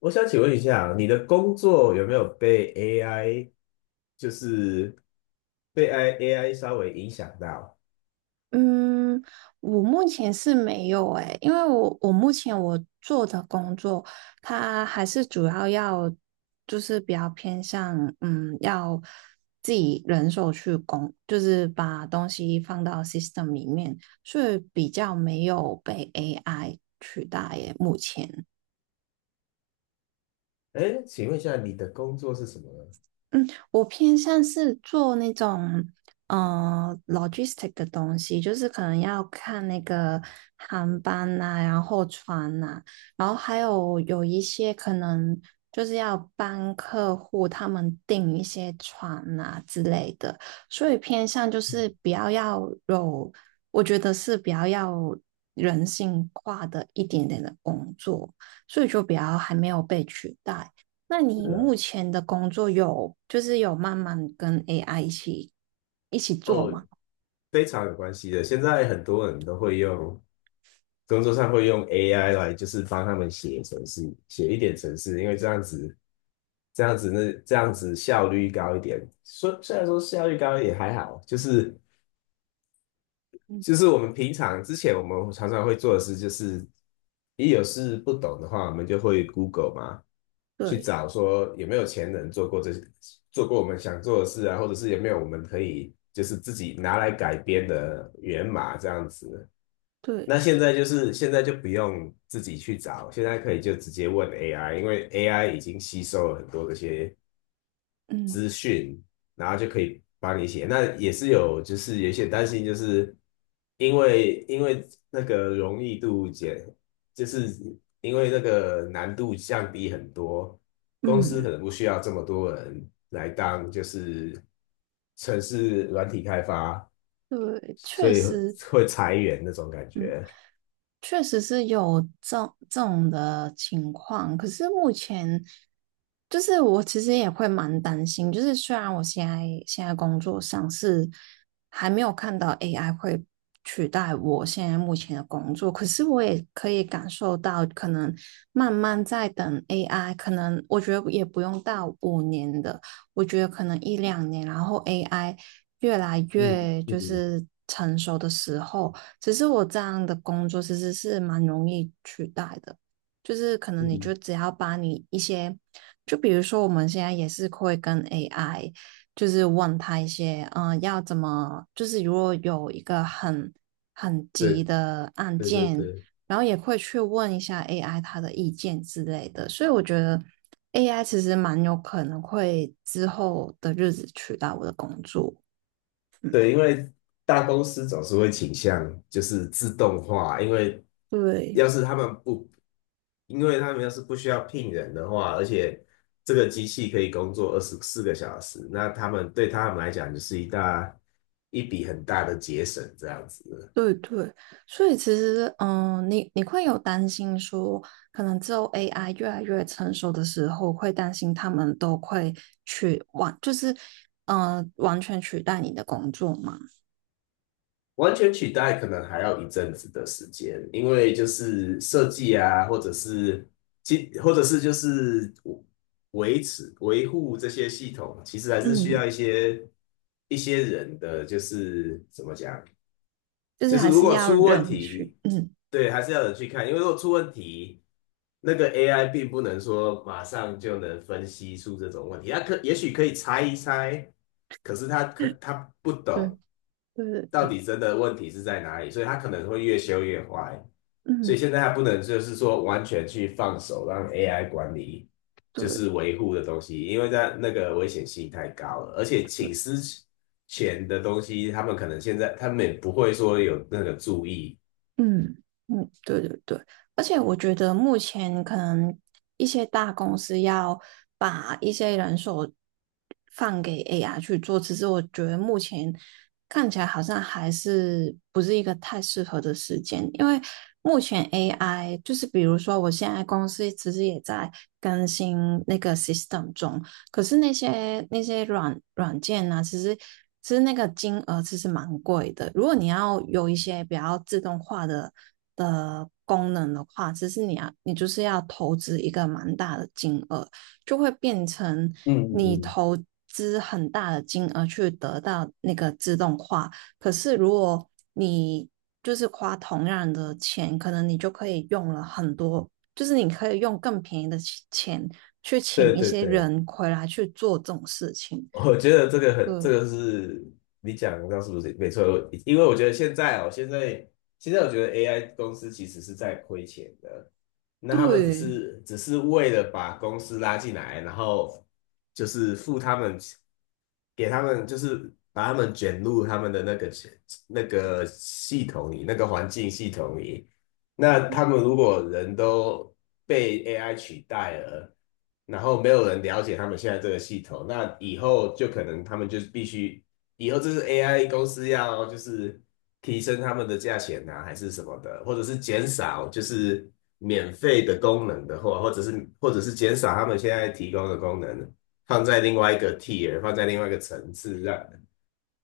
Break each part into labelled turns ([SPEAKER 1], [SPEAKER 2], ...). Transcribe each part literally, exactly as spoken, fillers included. [SPEAKER 1] 我想请问一下，你的工作有没有被 A I，就是被 A I A I 稍微影响到？
[SPEAKER 2] 嗯，我目前是没有诶，因为我我目前我做的工作，它还是主要要就是比较偏向嗯，要自己人手去工，就是把东西放到 system 里面，所以比较没有被 A I 取代耶，目前。
[SPEAKER 1] 哎，请问一下，你的工作是什么呢？
[SPEAKER 2] 嗯，我偏向是做那种呃 logistic 的东西，就是可能要看那个航班呐、然后船呐、然后还有有一些可能就是要帮客户他们订一些船呐、之类的，所以偏向就是比较要有，我觉得是比较要人性化的一点点的工作，所以就比较还没有被取代。那你
[SPEAKER 1] 是啊。
[SPEAKER 2] 目前的工作有就是有慢慢跟 A I 一起一起做
[SPEAKER 1] 哦，
[SPEAKER 2] 吗？
[SPEAKER 1] 非常有关系的。现在很多人都会用工作上会用 A I 来，就是帮他们写程式，写一点程式，因为这样子，这样子那这样子效率高一点。说虽然说效率高也还好，就是
[SPEAKER 2] 嗯，
[SPEAKER 1] 就是我们平常之前我们常常会做的事，就是一有事不懂的话，我们就会 Google 嘛，去
[SPEAKER 2] 对
[SPEAKER 1] 找说有没有前人做过这些，做过我们想做的事啊，或者是有没有我们可以就是自己拿来改编的源码这样子。
[SPEAKER 2] 对，
[SPEAKER 1] 那现在就是现在就不用自己去找，现在可以就直接问 A I，因为 A I 已经吸收了很多这些
[SPEAKER 2] 嗯
[SPEAKER 1] 资讯，然后就可以帮你写。那也是有，就是有一些担心，就是因为因为那个容易度减，就是因为那个难度降低很多，公司
[SPEAKER 2] 嗯，
[SPEAKER 1] 可能不需要这么多人来当，就是城市软体开发，
[SPEAKER 2] 对，
[SPEAKER 1] 所
[SPEAKER 2] 确
[SPEAKER 1] 以
[SPEAKER 2] 实，
[SPEAKER 1] 会裁员那种感觉。
[SPEAKER 2] 确实是有这这种的情况，可是目前就是我其实也会蛮担心，就是虽然我现在现在工作上是还没有看到 A I 会取代我现在目前的工作，可是我也可以感受到，可能慢慢在等 A I,可能我觉得也不用到五年的，我觉得可能一两年，然后 A I 越来
[SPEAKER 1] 嗯
[SPEAKER 2] 越就
[SPEAKER 1] 嗯
[SPEAKER 2] 是成熟的时候。只是我这样的工作其实是蛮容易取代的，就是可能你就
[SPEAKER 1] 嗯，
[SPEAKER 2] 只要把你一些，就比如说我们现在也是会跟 A I,就是问他一些，嗯、要怎么，就是如果有一个很很急
[SPEAKER 1] 对
[SPEAKER 2] 的案
[SPEAKER 1] 对对
[SPEAKER 2] 件，
[SPEAKER 1] 对。
[SPEAKER 2] 然后也会去问一下 A I 他的意见之类的，所以我觉得 A I 其实蛮有可能会之后的日子取代我的工作。
[SPEAKER 1] 对，因为大公司总是会倾向就是自动化，因为
[SPEAKER 2] 对，
[SPEAKER 1] 要是他们不，因为他们要是不需要聘人的话，而且这个机器可以工作二十四个小时，那他们对他们来讲就是一大一笔很大的节省，这样子。
[SPEAKER 2] 对对，所以其实，嗯，你你会有担心说，可能之后 A I 越来越成熟的时候，会担心他们都会去完，就是，呃，完全取代你的工作吗？
[SPEAKER 1] 完全取代可能还要一阵子的时间，因为就是设计啊，或者是其或者是就是维持维护这些系统，其实还是需要
[SPEAKER 2] 嗯，
[SPEAKER 1] 一些一些人的，就是怎么讲，
[SPEAKER 2] 就是
[SPEAKER 1] 就是
[SPEAKER 2] 还
[SPEAKER 1] 如
[SPEAKER 2] 是
[SPEAKER 1] 果
[SPEAKER 2] 要
[SPEAKER 1] 出问
[SPEAKER 2] 人去，
[SPEAKER 1] 题，
[SPEAKER 2] 嗯，
[SPEAKER 1] 对，还是要有人去看，因为如果出问题，那个 A I 并不能说马上就能分析出这种问题，它可也许可以猜一猜，可是它可它不
[SPEAKER 2] 对
[SPEAKER 1] 懂。
[SPEAKER 2] 对对
[SPEAKER 1] 到
[SPEAKER 2] 对，
[SPEAKER 1] 底真的问题是在哪里，所以它可能会越修越坏。所以
[SPEAKER 2] 嗯，
[SPEAKER 1] 现在它不能就是说完全去放手让 A I 管理，就是
[SPEAKER 2] 对。
[SPEAKER 1] 维护的东西，因为在那个危险性太高了，而且请私钱的东西，他们可能现在他们也不会说有那个注意。
[SPEAKER 2] 嗯嗯，对对对，而且我觉得目前可能一些大公司要把一些人手放给 A I 去做，其实我觉得目前看起来好像还是不是一个太适合的时间，因为目前 A I 就是比如说我现在公司其实也在更新那个 system 中，可是那些那些软软件呢、其实其实那个金额其实蛮贵的。如果你要有一些比较自动化的的功能的话，其实你要你就是要投资一个蛮大的金额，就会变成
[SPEAKER 1] 嗯嗯
[SPEAKER 2] 你
[SPEAKER 1] 嗯，
[SPEAKER 2] 投资很大的金额去得到那个自动化。可是如果你就是花同样的钱，可能你就可以用了很多就是你可以用更便宜的钱去请
[SPEAKER 1] 对
[SPEAKER 2] 一
[SPEAKER 1] 对
[SPEAKER 2] 些
[SPEAKER 1] 对，
[SPEAKER 2] 人回来去做这种事情。
[SPEAKER 1] 我觉得这个很，这
[SPEAKER 2] 对
[SPEAKER 1] 个是你讲的，是不是没错？我因为我觉得现在哦，现在现在我觉得 A I 公司其实是在亏钱的，那他们只
[SPEAKER 2] 对
[SPEAKER 1] 是只是为了把公司拉进来，然后就是付他们，给他们就是把他们卷入他们的那个那个系统里，那个环境系统里，那他们如果人都被 A I 取代了，然后没有人了解他们现在这个系统，那以后就可能他们就是必须，以后这是 A I 公司要就是提升他们的价钱啊，还是什么的，或者是减少就是免费的功能的话，或者是或者是减少他们现在提供的功能，放在另外一个 tier，放在另外一个层次，让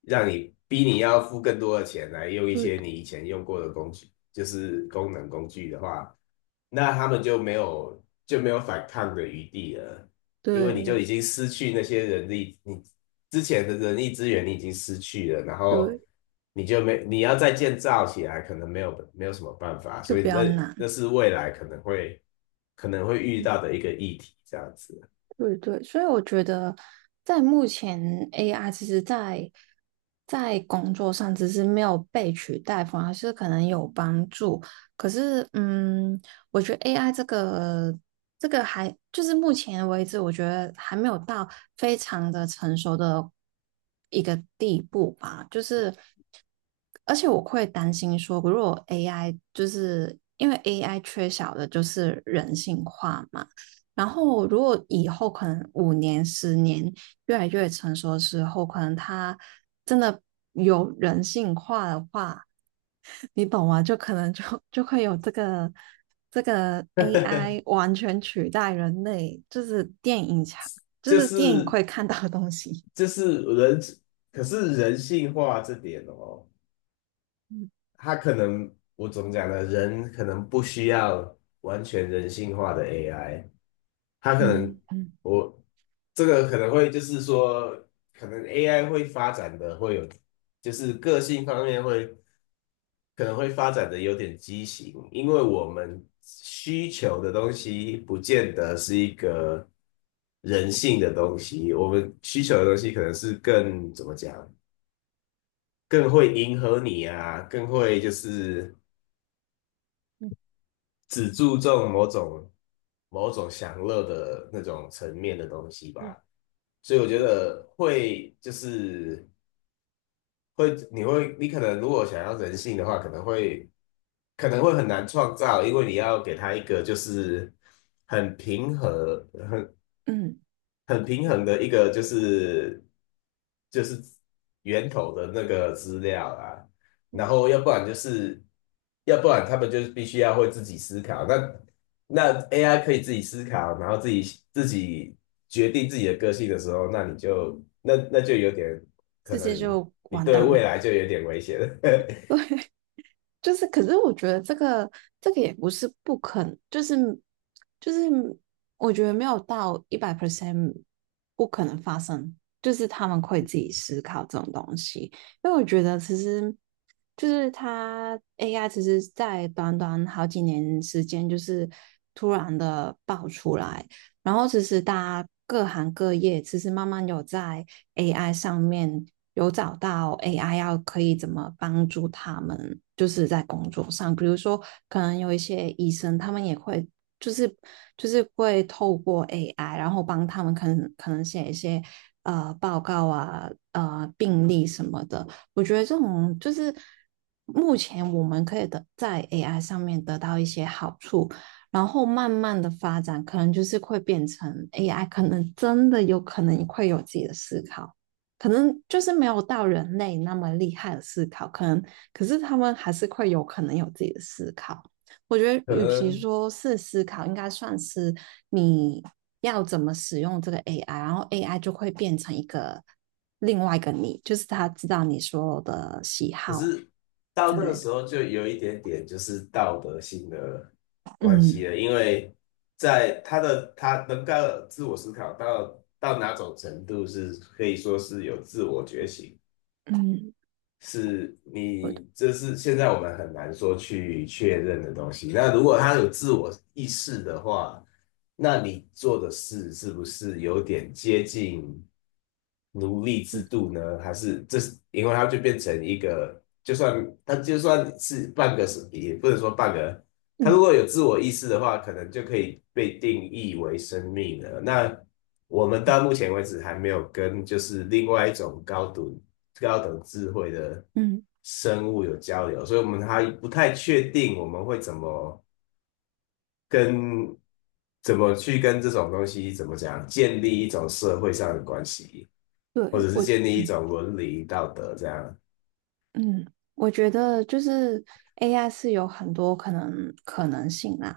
[SPEAKER 1] 让你逼你要付更多的钱来用一
[SPEAKER 2] 对
[SPEAKER 1] 些你以前用过的工具，就是功能工具的话，那他们就没有就没有反抗的余地了，因为你就已
[SPEAKER 2] 对
[SPEAKER 1] 经失去那些人力，你之前的人力资源你已经失去了，然后
[SPEAKER 2] 对，
[SPEAKER 1] 你就没你要再建造起来，可能没有没有什么办法，
[SPEAKER 2] 就
[SPEAKER 1] 所以
[SPEAKER 2] 比
[SPEAKER 1] 那
[SPEAKER 2] 较
[SPEAKER 1] 那
[SPEAKER 2] 难。
[SPEAKER 1] 是未来可能会可能会遇到的一个议题，这样子，
[SPEAKER 2] 对对，所以我觉得在目前 A I 其实在，在工作上只是没有被取代，反而是可能有帮助。可是，嗯，我觉得 A I 这个这个还就是目前为止，我觉得还没有到非常的成熟的一个地步吧。就是，而且我会担心说，如果 A I 就是因为 A I 缺少的就是人性化嘛。然后，如果以后可能五年、十年越来越成熟的时后，可能他真的有人性化的话，你懂吗？就可能就就会有这个这个 A I 完全取代人类，就是电影强，就
[SPEAKER 1] 就
[SPEAKER 2] 是电影
[SPEAKER 1] 是
[SPEAKER 2] 会看到的东西。
[SPEAKER 1] 就是人。可是人性化这点哦，
[SPEAKER 2] 嗯
[SPEAKER 1] 他可能我怎么讲呢？人可能不需要完全人性化的 A I，他可能
[SPEAKER 2] 嗯，嗯
[SPEAKER 1] 我这个可能会就是说，可能 A I 会发展的会有，就是个性方面会可能会发展的有点畸形，因为我们需求的东西不见得是一个人性的东西，我们需求的东西可能是更怎么讲？更会迎合你啊，更会就是只注重某种某种享乐的那种层面的东西吧。所以我觉得会就是会，你会你可能如果想要人性的话，可能会可能会很难创造，因为你要给他一个就是很平和，
[SPEAKER 2] 嗯，
[SPEAKER 1] 很平衡的一个就是就是源头的那个资料啦，然后要不然就是要不然他们就是必须要会自己思考，那那 A I 可以自己思考，然后自己自己决定自己的个性的时候，那你就那那就有点可
[SPEAKER 2] 世界
[SPEAKER 1] 能
[SPEAKER 2] 就
[SPEAKER 1] 你
[SPEAKER 2] 完
[SPEAKER 1] 对
[SPEAKER 2] 蛋了。
[SPEAKER 1] 未来就有点危险了，
[SPEAKER 2] 就是，可是我觉得这个这个也不是不可能，就是就是，我觉得没有到一百 percent 不可能发生，就是他们会自己思考这种东西，因为我觉得其实就是它 A I 其实在短短好几年时间，就是突然的爆出来，然后其实大家各行各业其实慢慢有在 A I 上面有找到 A I 要可以怎么帮助他们，就是在工作上，比如说可能有一些医生，他们也会就是就是会透过 A I,然后帮他们可能可能写一些呃报告啊、呃病例什么的。我觉得这种就是目前我们可以得在 A I 上面得到一些好处。然后慢慢的发展，可能就是会变成 A I,可能真的有可能会有自己的思考，可能就是没有到人类那么厉害的思考，可能可是他们还是会有可能有自己的思考。我觉得，
[SPEAKER 1] 可
[SPEAKER 2] 与其
[SPEAKER 1] 能
[SPEAKER 2] 说是思考，应该算是你要怎么使用这个 A I,然后 A I 就会变成一个另外一个你，就是他知道你所有的喜
[SPEAKER 1] 可
[SPEAKER 2] 好
[SPEAKER 1] 是到
[SPEAKER 2] 之
[SPEAKER 1] 那个
[SPEAKER 2] 类的。
[SPEAKER 1] 时候就有一点点就是道德性的关
[SPEAKER 2] 嗯
[SPEAKER 1] 系了，因为在他的他能够自我思考到到哪种程度是可以说是有自我觉醒，
[SPEAKER 2] 嗯，
[SPEAKER 1] 是
[SPEAKER 2] 我
[SPEAKER 1] 你这是现在我们很难说去确认的东西。那如果他有自我意识的话，那你做的事是不是有点接近奴隶制
[SPEAKER 2] 嗯
[SPEAKER 1] 度呢？还是这是因为它就变成一个，就算它就算是半个是，也不能说半个。
[SPEAKER 2] 嗯
[SPEAKER 1] 他如
[SPEAKER 2] 嗯。嗯
[SPEAKER 1] 果有自我意识的话，可能就可以被定义为生命了。那我们到目前为止还没有跟就是另外一种高等高等智慧的
[SPEAKER 2] 嗯
[SPEAKER 1] 生物有交流，所以我们还不太确定我们会怎么跟怎么去跟这种东西怎么讲建立一种社会上的关系，或
[SPEAKER 2] 对，
[SPEAKER 1] 者是
[SPEAKER 2] 我，
[SPEAKER 1] 建立一
[SPEAKER 2] 嗯
[SPEAKER 1] 种伦理道德这样。
[SPEAKER 2] 嗯，我觉得就是 A I 是有很多可能可能性啦。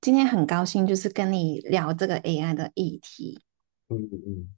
[SPEAKER 2] 今天很高兴就是跟你聊这个 A I 的议题。
[SPEAKER 1] 嗯嗯